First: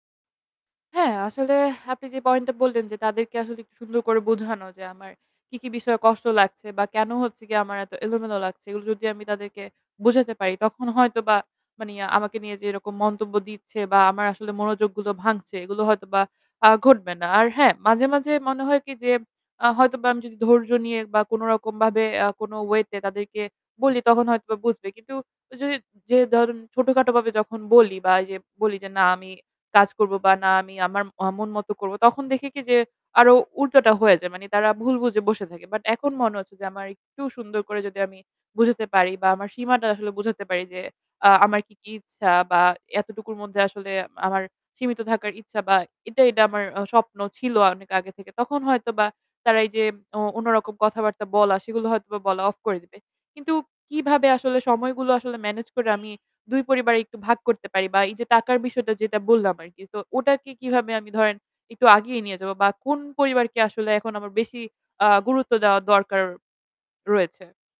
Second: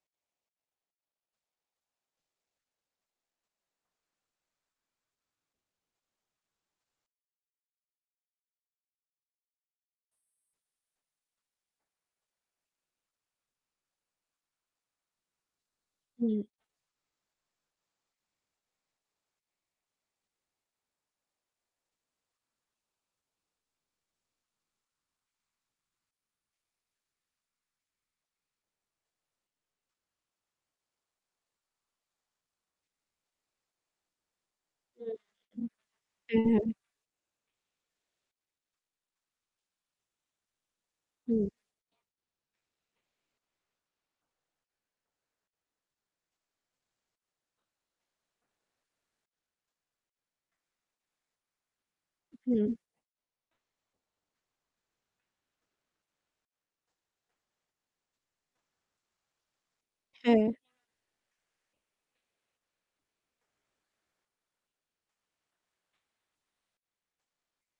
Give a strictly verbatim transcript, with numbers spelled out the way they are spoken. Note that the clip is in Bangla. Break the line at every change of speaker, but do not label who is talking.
হ্যাঁ, আসলে আপনি যে পয়েন্ট টা বললেন যে তাদেরকে আসলে একটু সুন্দর করে বোঝানো যে আমার কি, কি বিষয়ে কষ্ট লাগছে, বা কেন হচ্ছে গিয়ে আমার এত এলোমেলো লাগছে এগুলো যদি আমি তাদেরকে বুঝাতে পারি। তখন হয়তোবা মানি, আমাকে নিয়ে যে এরকম মন্তব্য দিচ্ছে বা আমার আসলে মনোযোগগুলো ভাঙছে এগুলো হয়তোবা
হুম।
আ ঘটবে না। আর হ্যাঁ, মাঝে, মাঝে মনে হয় কি যে আ হয়তোবা আমি যদি ধৈর্য নিয়ে বা কোন রকম ভাবে আ কোন ওয়ে তে তাদেরকে বলি তখন হয়তো বুঝবে। কিন্তু ঐযে যে ধরেন ছোটখাটো ভাবে যখন বলি বা এই যে বলি যে না আমি কাজ করব বা না আমি আমার আ মন মত করব তখন দেখে কি যে আরো উল্টোটা হয়ে যায়। মানি তারা ভুল
[unintelligible]
বুঝে বসে থাকে। বাট এখন মনে
হ্যা,
হচ্ছে
হ্যা।
যে আমার একটু সুন্দর করে যদি আমি বুঝাতে পারি, বা আমার সীমাটা আসলে বুঝাতে পারি। যে আ
হুম।
আমার কি কি ইচ্ছা বা এতটুকুর মধ্যে আসলে আমার সীমিত থাকার ইচ্ছা, বা এটা, এটা আমার স্বপ্ন ছিল অনেক আগে থেকে। তখন হয়তো বা তারা এই যে অ অন্য রকম কথাবার্তা বলা, সেগুলো হয়তো বা বলা অফ
হুম।
করে দিবে। কিন্তু কিভাবে আসলে সময়গুলো আসলে ম্যানেজ করে আমি দুই পরিবারেই একটু ভাগ করতে পারি? বা এই যে টাকার বিষয়টা যেটা বললাম আরকি। তো ওটাকে
হ্যাঁ।
কিভাবে আমি ধরেন একটু আগিয়ে নিয়ে যাব বা কোন পরিবারকে আসলে এখন আমার বেশি আ গুরুত্ব দেওয়া দরকার রয়েছে?